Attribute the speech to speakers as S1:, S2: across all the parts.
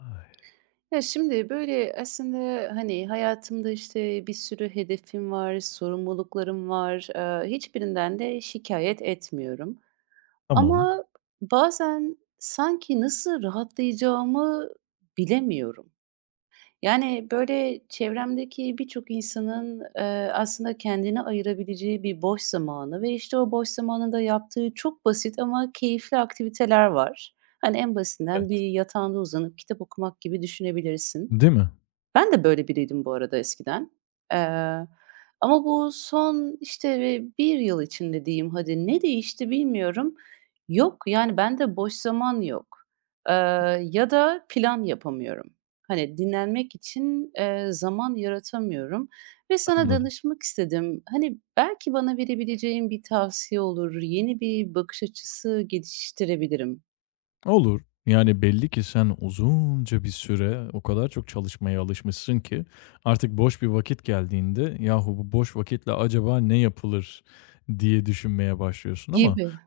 S1: Ay.
S2: Ya, şimdi, böyle, aslında, hani, hayatımda, işte, bir sürü hedefim var, sorumluluklarım var. Hiçbirinden de şikayet etmiyorum
S1: Tamam.
S2: ama bazen sanki nasıl rahatlayacağımı bilemiyorum. Yani, böyle, çevremdeki birçok insanın, aslında kendine ayırabileceği bir boş zamanı ve, işte, o boş zamanında yaptığı çok basit ama keyifli aktiviteler var. Hani, en basitinden bir
S1: Evet.
S2: yatağında uzanıp kitap okumak gibi düşünebilirsin.
S1: Değil mi?
S2: Ben de böyle biriydim bu arada eskiden. Eee, ama bu son, işte, bir 1 yıl içinde diyeyim hadi, ne değişti bilmiyorum. Yok, yani, bende boş zaman yok, eee, ya da plan yapamıyorum. Hani, dinlenmek için, zaman yaratamıyorum ve sana
S1: Anladım.
S2: danışmak istedim. Hani, belki bana verebileceğin bir tavsiye olur, yeni bir bakış açısı geliştirebilirim
S1: Olur. Yani belli ki sen uzunca bir süre o kadar çok çalışmaya alışmışsın ki artık boş bir vakit geldiğinde yahu bu boş vakitle acaba ne yapılır diye düşünmeye başlıyorsun ama.
S2: gibi.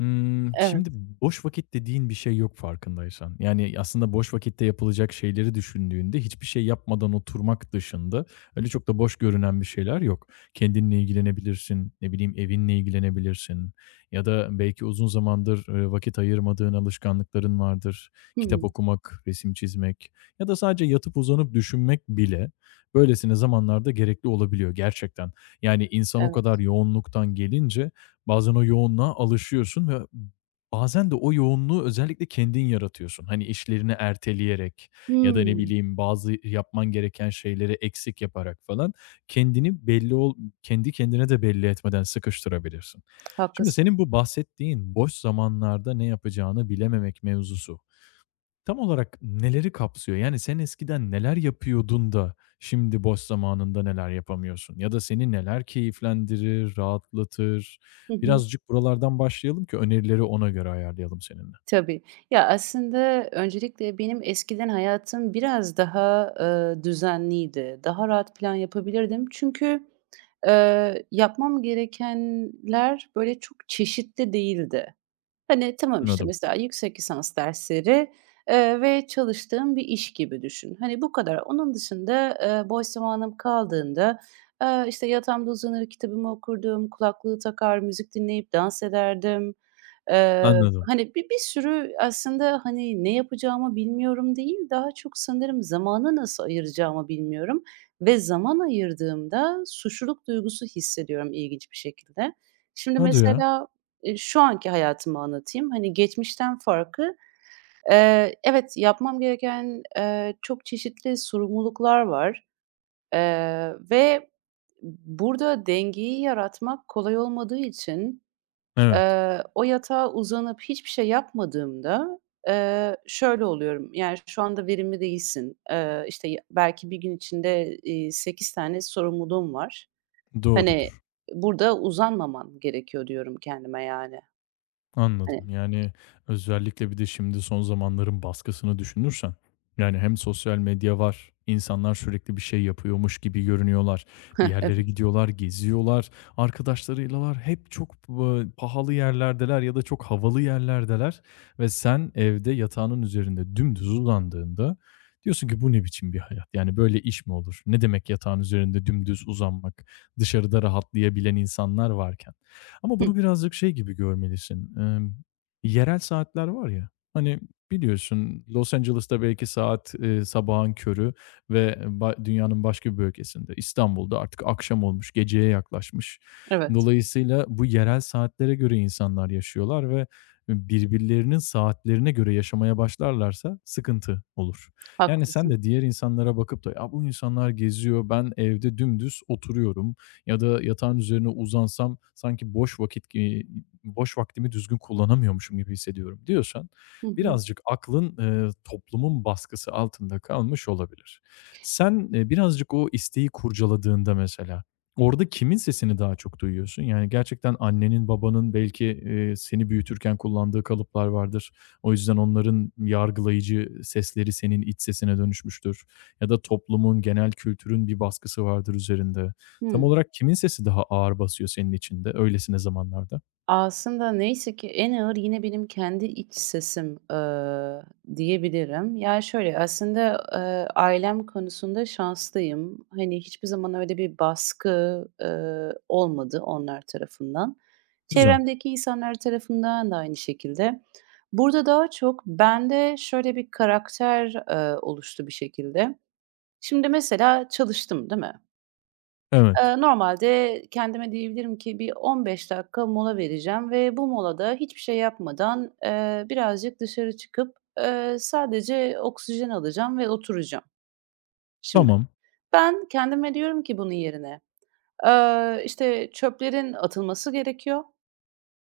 S2: Evet.
S1: Şimdi boş vakit dediğin bir şey yok farkındaysan. Yani, aslında boş vakitte yapılacak şeyleri düşündüğünde hiçbir şey yapmadan oturmak dışında öyle çok da boş görünen bir şeyler yok. Kendinle ilgilenebilirsin, ne bileyim, evinle ilgilenebilirsin ya da belki uzun zamandır, vakit ayırmadığın alışkanlıkların vardır. Kitap
S2: Hı.
S1: okumak, resim çizmek ya da sadece yatıp uzanıp düşünmek bile böylesine zamanlarda gerekli olabiliyor gerçekten. Yani, insan o
S2: Evet.
S1: kadar yoğunluktan gelince bazen o yoğunluğa alışıyorsun ve bazen de o yoğunluğu özellikle kendin yaratıyorsun. Hani, işlerini erteleyerek ya da ne
S2: Hımm.
S1: bileyim bazı yapman gereken şeyleri eksik yaparak falan kendini belli ol kendi kendine de belli etmeden sıkıştırabilirsin. Şimdi
S2: Haklısın.
S1: senin bu bahsettiğin boş zamanlarda ne yapacağını bilememek mevzusu tam olarak neleri kapsıyor? Yani sen eskiden neler yapıyordun da şimdi boş zamanında neler yapamıyorsun? Ya da seni neler keyiflendirir, rahatlatır?
S2: Hı hı.
S1: Birazcık buralardan başlayalım ki önerileri ona göre ayarlayalım seninle.
S2: Tabii. Ya, aslında öncelikle benim eskiden hayatım biraz daha, düzenliydi. Daha rahat plan yapabilirdim. Çünkü, yapmam gerekenler, böyle, çok çeşitli değildi. Hani, tamam, işte,
S1: Anladım,
S2: mesela yüksek lisans dersleri, ve çalıştığım bir iş gibi düşün. Hani, bu kadar. Onun dışında, boş zamanım kaldığında, işte, yatağımda uzanır kitabımı okurdum, kulaklığı takar, müzik dinleyip dans ederdim.
S1: anladım.
S2: Hani, bir sürü aslında, hani, ne yapacağımı bilmiyorum değil, daha çok sanırım zamanı nasıl ayıracağımı bilmiyorum ve zaman ayırdığımda suçluluk duygusu hissediyorum ilginç bir şekilde. Şimdi
S1: Hadi ya.
S2: mesela, şu anki hayatımı anlatayım. Hani, geçmişten farkı, evet, yapmam gereken, çok çeşitli sorumluluklar var, ve burada dengeyi yaratmak kolay olmadığı için,
S1: Evet,
S2: O yatağa uzanıp hiçbir şey yapmadığımda, şöyle oluyorum, yani, şu anda verimli değilsin. İşte, ya belki bir gün içinde, 8 tane sorumluluğun var. Hani,
S1: doğrudur.
S2: burada uzanmaman gerekiyor diyorum kendime, yani. Hani,
S1: Anladım. Yani, özellikle bir de şimdi son zamanların baskısını düşünürsen, yani, hem sosyal medya var, insanlar sürekli bir şey yapıyormuş gibi görünüyorlar, bir
S2: heh,
S1: yerlere
S2: evet.
S1: gidiyorlar, geziyorlar, arkadaşlarıyla var, hep çok pahalı yerlerdeler ya da çok havalı yerlerdeler ve sen evde yatağının üzerinde dümdüz uzandığında diyorsun ki, "Bu ne biçim bir hayat? Yani, böyle iş mi olur? Ne demek yatağın üzerinde dümdüz uzanmak?" Dışarıda rahatlayabilen insanlar varken. Ama
S2: Hı,
S1: bunu birazcık şey gibi görmelisin, yerel saatler var ya, hani, biliyorsun Los Angeles'ta belki saat, sabahın körü ve dünyanın başka bir bölgesinde, İstanbul'da artık akşam olmuş, geceye yaklaşmış.
S2: evet.
S1: Dolayısıyla bu yerel saatlere göre insanlar yaşıyorlar ve birbirlerinin saatlerine göre yaşamaya başlarlarsa sıkıntı olur. Yani sen
S2: Haklısın.
S1: de diğer insanlara bakıp da, "Ya, bu insanlar geziyor, ben evde dümdüz oturuyorum, ya da yatağın üzerine uzansam sanki boş vakit gi boş vaktimi düzgün kullanamıyormuşum gibi hissediyorum diyorsan
S2: Hı hı.
S1: birazcık aklın, toplumun baskısı altında kalmış olabilir. Sen, birazcık o isteği kurcaladığında mesela orada kimin sesini daha çok duyuyorsun? Yani gerçekten annenin, babanın belki, seni büyütürken kullandığı kalıplar vardır. O yüzden onların yargılayıcı sesleri senin iç sesine dönüşmüştür ya da toplumun, genel kültürün bir baskısı vardır üzerinde. Tam
S2: Hıı.
S1: olarak kimin sesi daha ağır basıyor senin içinde öylesine zamanlarda?
S2: Aslında neyse ki en ağır yine benim kendi iç sesim, diyebilirim. Yani şöyle aslında, ailem konusunda şanslıyım. Hani, hiçbir zaman öyle bir baskı, olmadı onlar tarafından.
S1: Güzel.
S2: Çevremdeki insanlar tarafından da aynı şekilde. Burada daha çok bende şöyle bir karakter, oluştu bir şekilde. Şimdi mesela çalıştım, değil mi?
S1: Evet.
S2: Normalde kendime diyebilirim ki bir 15 dakika mola vereceğim ve bu molada hiçbir şey yapmadan, birazcık dışarı çıkıp, sadece oksijen alacağım ve oturacağım şimdi.
S1: Tamam.
S2: Ben kendime diyorum ki bunun yerine, işte, çöplerin atılması gerekiyor.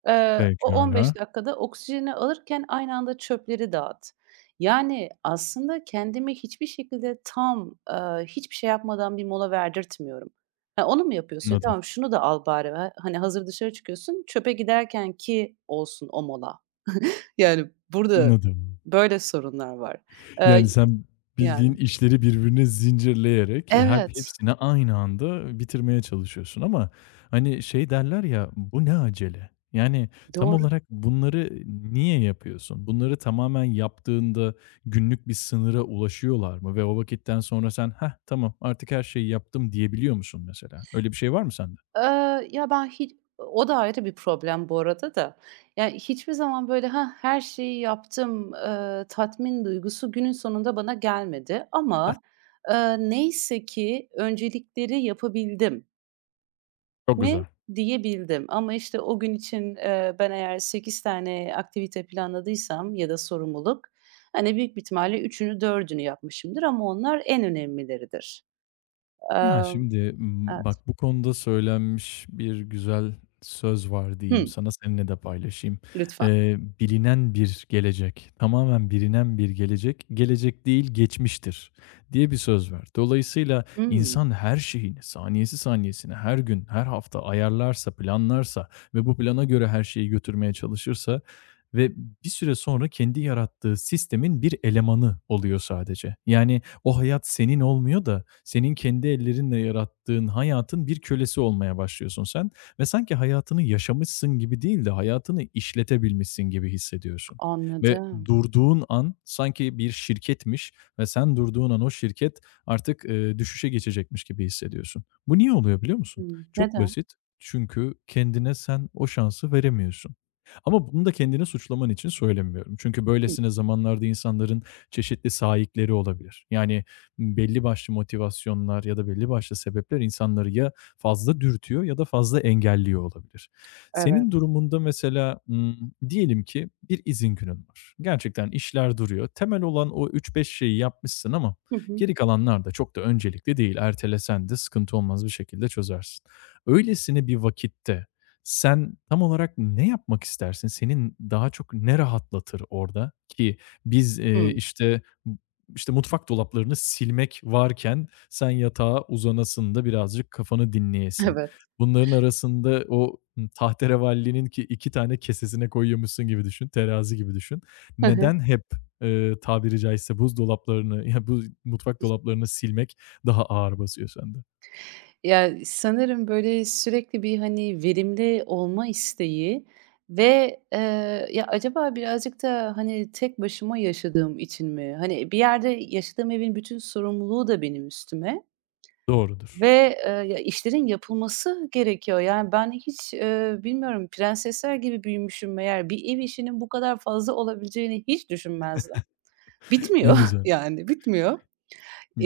S2: O
S1: Pekâlâ.
S2: 15 dakikada oksijeni alırken aynı anda çöpleri dağıt. Yani, aslında kendimi hiçbir şekilde tam, hiçbir şey yapmadan bir mola verdirtmiyorum. Ha, onu mu yapıyorsun? Ya,
S1: Anladım,
S2: tamam şunu da al bari, ha hani, hazır dışarı çıkıyorsun, çöpe giderken ki olsun o mola. Yani, burada
S1: anladım.
S2: böyle sorunlar var.
S1: Yani,
S2: Eee,
S1: sen bildiğin
S2: yani
S1: işleri birbirine zincirleyerek hem
S2: Evet,
S1: hepsini aynı anda bitirmeye çalışıyorsun ama, hani, şey derler ya, "Bu ne acele?" Yani, tam
S2: doğru.
S1: olarak bunları niye yapıyorsun? Bunları tamamen yaptığında günlük bir sınıra ulaşıyorlar mı ve o vakitten sonra sen, "Heh, tamam artık her şeyi yaptım." diyebiliyor musun mesela? Öyle bir şey var mı sende?
S2: Ya, ben hiç o da ayrı bir problem bu arada da. Yani, hiçbir zaman böyle, ha her şeyi yaptım." Tatmin duygusu günün sonunda bana gelmedi ama, neyse ki öncelikleri yapabildim
S1: Çok
S2: mi
S1: güzel.
S2: diyebildim ama, işte, o gün için, ben eğer 8 tane aktivite planladıysam ya da sorumluluk, hani, büyük bir ihtimalle üçünü dördünü yapmışımdır ama onlar en önemlileridir.
S1: Ya,
S2: Emm,
S1: şimdi,
S2: evet.
S1: bak bu konuda söylenmiş bir güzel söz var diyeyim
S2: Hımm,
S1: sana, seninle de paylaşayım.
S2: lütfen.
S1: Bilinen bir gelecek, tamamen bilinen bir gelecek, gelecek değil geçmiştir diye bir söz var. Dolayısıyla
S2: Hımm,
S1: insan her şeyini, saniyesi saniyesine, her gün, her hafta ayarlarsa, planlarsa ve bu plana göre her şeyi götürmeye çalışırsa ve bir süre sonra kendi yarattığı sistemin bir elemanı oluyor sadece. Yani o hayat senin olmuyor da senin kendi ellerinle yarattığın hayatın bir kölesi olmaya başlıyorsun sen ve sanki hayatını yaşamışsın gibi değil de hayatını işletebilmişsin gibi hissediyorsun ve
S2: anladım.
S1: durduğun an sanki bir şirketmiş ve sen durduğun an o şirket artık, düşüşe geçecekmiş gibi hissediyorsun. Bu niye oluyor biliyor musun?
S2: Hımm.
S1: Çok
S2: Neden?
S1: basit. Çünkü kendine sen o şansı veremiyorsun. Ama bunu da kendini suçlaman için söylemiyorum. Çünkü
S2: Hımm.
S1: böylesine zamanlarda insanların çeşitli sahipleri olabilir. Yani belli başlı motivasyonlar ya da belli başlı sebepler insanları ya fazla dürtüyor ya da fazla engelliyor olabilir.
S2: Evet.
S1: Senin durumunda mesela diyelim ki bir izin günün var. Gerçekten işler duruyor. Temel olan o üç beş şeyi yapmışsın ama
S2: Hı hı.
S1: geri kalanlar da çok da öncelikli değil. Ertelesen de sıkıntı olmaz bir şekilde çözersin. Öylesine bir vakitte sen tam olarak ne yapmak istersin? Senin daha çok ne rahatlatır orada ki biz,
S2: Hımm.
S1: işte, mutfak dolaplarını silmek varken sen yatağa uzanasın da birazcık kafanı dinleyesin.
S2: Evet.
S1: Bunların arasında o, tahterevallinin ki 2 tane kesesine koyuyormuşsun gibi düşün, terazi gibi düşün.
S2: Hı hı.
S1: Neden hep, tabiri caizse buzdolaplarını, ya, bu mutfak dolaplarını silmek daha ağır basıyor sende?
S2: Ya, sanırım, böyle, sürekli bir, hani, verimli olma isteği ve, ya, acaba birazcık da, hani, tek başıma yaşadığım için mi? Hani, bir yerde yaşadığım evin bütün sorumluluğu da benim üstüme
S1: Doğrudur.
S2: ve, ya, işlerin yapılması gerekiyor. Yani, ben hiç, bilmiyorum, prensesler gibi büyümüşüm meğer. Bir ev işinin bu kadar fazla olabileceğini hiç düşünmezdim.
S1: Ne
S2: Bitmiyor,
S1: güzel.
S2: yani, bitmiyor.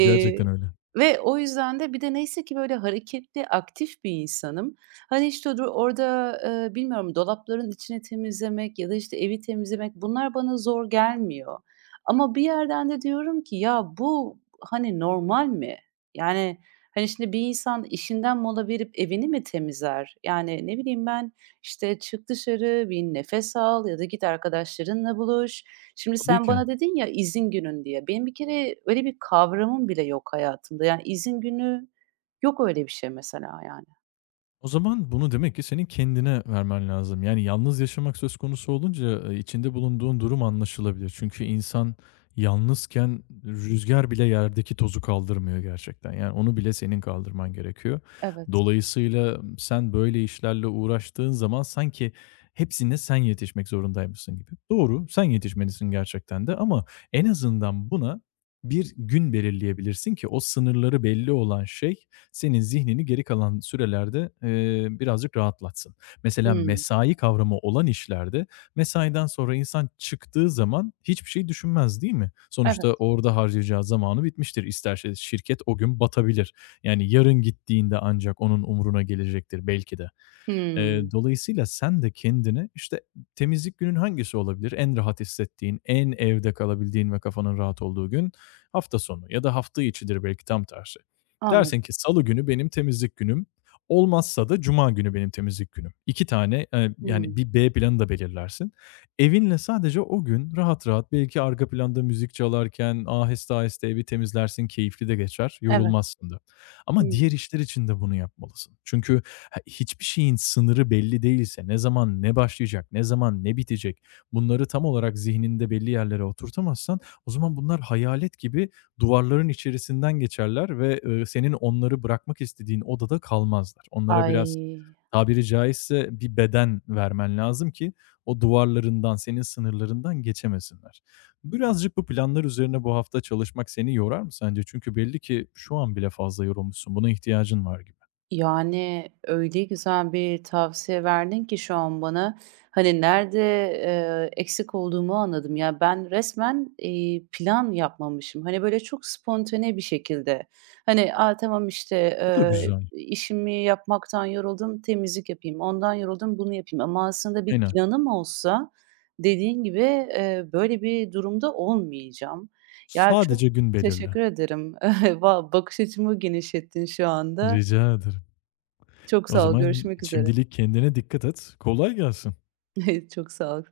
S1: Gerçekten öyle.
S2: ve o yüzden de bir de neyse ki böyle hareketli, aktif bir insanım. Hani, işte, dur orada, bilmiyorum dolapların içini temizlemek ya da, işte, evi temizlemek bunlar bana zor gelmiyor. Ama bir yerden de diyorum ki ya bu, hani, normal mi? Yani, hani, şimdi bir insan işinden mola verip evini mi temizler? Yani, ne bileyim ben, işte, çık dışarı, bir nefes al ya da git arkadaşlarınla buluş. Şimdi
S1: Tabii
S2: sen
S1: ki.
S2: bana dedin ya izin günün diye. Benim bir kere öyle bir kavramım bile yok hayatımda. Yani izin günü yok öyle bir şey mesela yani.
S1: O zaman bunu demek ki senin kendine vermen lazım. Yani yalnız yaşamak söz konusu olunca, içinde bulunduğun durum anlaşılabilir. Çünkü insan yalnızken rüzgar bile yerdeki tozu kaldırmıyor gerçekten. Yani onu bile senin kaldırman gerekiyor.
S2: Evet.
S1: Dolayısıyla sen böyle işlerle uğraştığın zaman sanki hepsine sen yetişmek zorundaymışsın gibi. Doğru, sen yetişmelisin gerçekten de ama en azından buna bir gün belirleyebilirsin ki o sınırları belli olan şey senin zihnini geri kalan sürelerde, birazcık rahatlatsın. Mesela
S2: Hımm.
S1: mesai kavramı olan işlerde mesaiden sonra insan çıktığı zaman hiçbir şey düşünmez, değil mi? Sonuçta
S2: Evet.
S1: orada harcayacağı zamanı bitmiştir. İsterse şirket o gün batabilir. Yani yarın gittiğinde ancak onun umuruna gelecektir belki de.
S2: Hımm.
S1: Dolayısıyla sen de kendini, işte, temizlik günün hangisi olabilir? En rahat hissettiğin, en evde kalabildiğin ve kafanın rahat olduğu gün hafta sonu ya da hafta içidir belki tam tersi. Dersin
S2: Anladım.
S1: ki salı günü benim temizlik günüm, olmazsa da cuma günü benim temizlik günüm. 2 tane, yani
S2: Hımm.
S1: bir B planı da belirlersin. Evinle sadece o gün rahat rahat belki arka planda müzik çalarken aheste aheste evi temizlersin, keyifli de geçer,
S2: Evet.
S1: yorulmazsın da. Ama
S2: Hımm.
S1: diğer işler için de bunu yapmalısın. Çünkü he hiçbir şeyin sınırı belli değilse, ne zaman ne başlayacak, ne zaman ne bitecek, bunları tam olarak zihninde belli yerlere oturtamazsan o zaman bunlar hayalet gibi duvarların içerisinden geçerler ve senin onları bırakmak istediğin odada kalmazlar. Onlara biraz
S2: Ay.
S1: tabiri caizse bir beden vermen lazım ki o duvarlarından, senin sınırlarından geçemesinler. Birazcık bu planlar üzerine bu hafta çalışmak seni yorar mı sence? Çünkü belli ki şu an bile fazla yorulmuşsun. Buna ihtiyacın var gibi.
S2: Yani, öyle güzel bir tavsiye verdin ki şu an bana, hani, nerede, eksik olduğumu anladım. Ya, ben resmen, plan yapmamışım. Hani, böyle, çok spontane bir şekilde, hani, "A, tamam, işte,
S1: Bu da güzel.
S2: işimi yapmaktan yoruldum, temizlik yapayım. Ondan yoruldum, bunu yapayım." Ama aslında bir
S1: Aynen.
S2: planım olsa dediğin gibi, böyle bir durumda olmayacağım. Ya, çok
S1: Sadece gün belirle.
S2: teşekkür ederim. Va bakış açımı genişlettin şu anda.
S1: Rica ederim.
S2: Çok
S1: O
S2: sağ ol,
S1: zaman
S2: görüşmek üzere.
S1: şimdilik kendine dikkat et. Kolay gelsin.
S2: Çok sağ ol.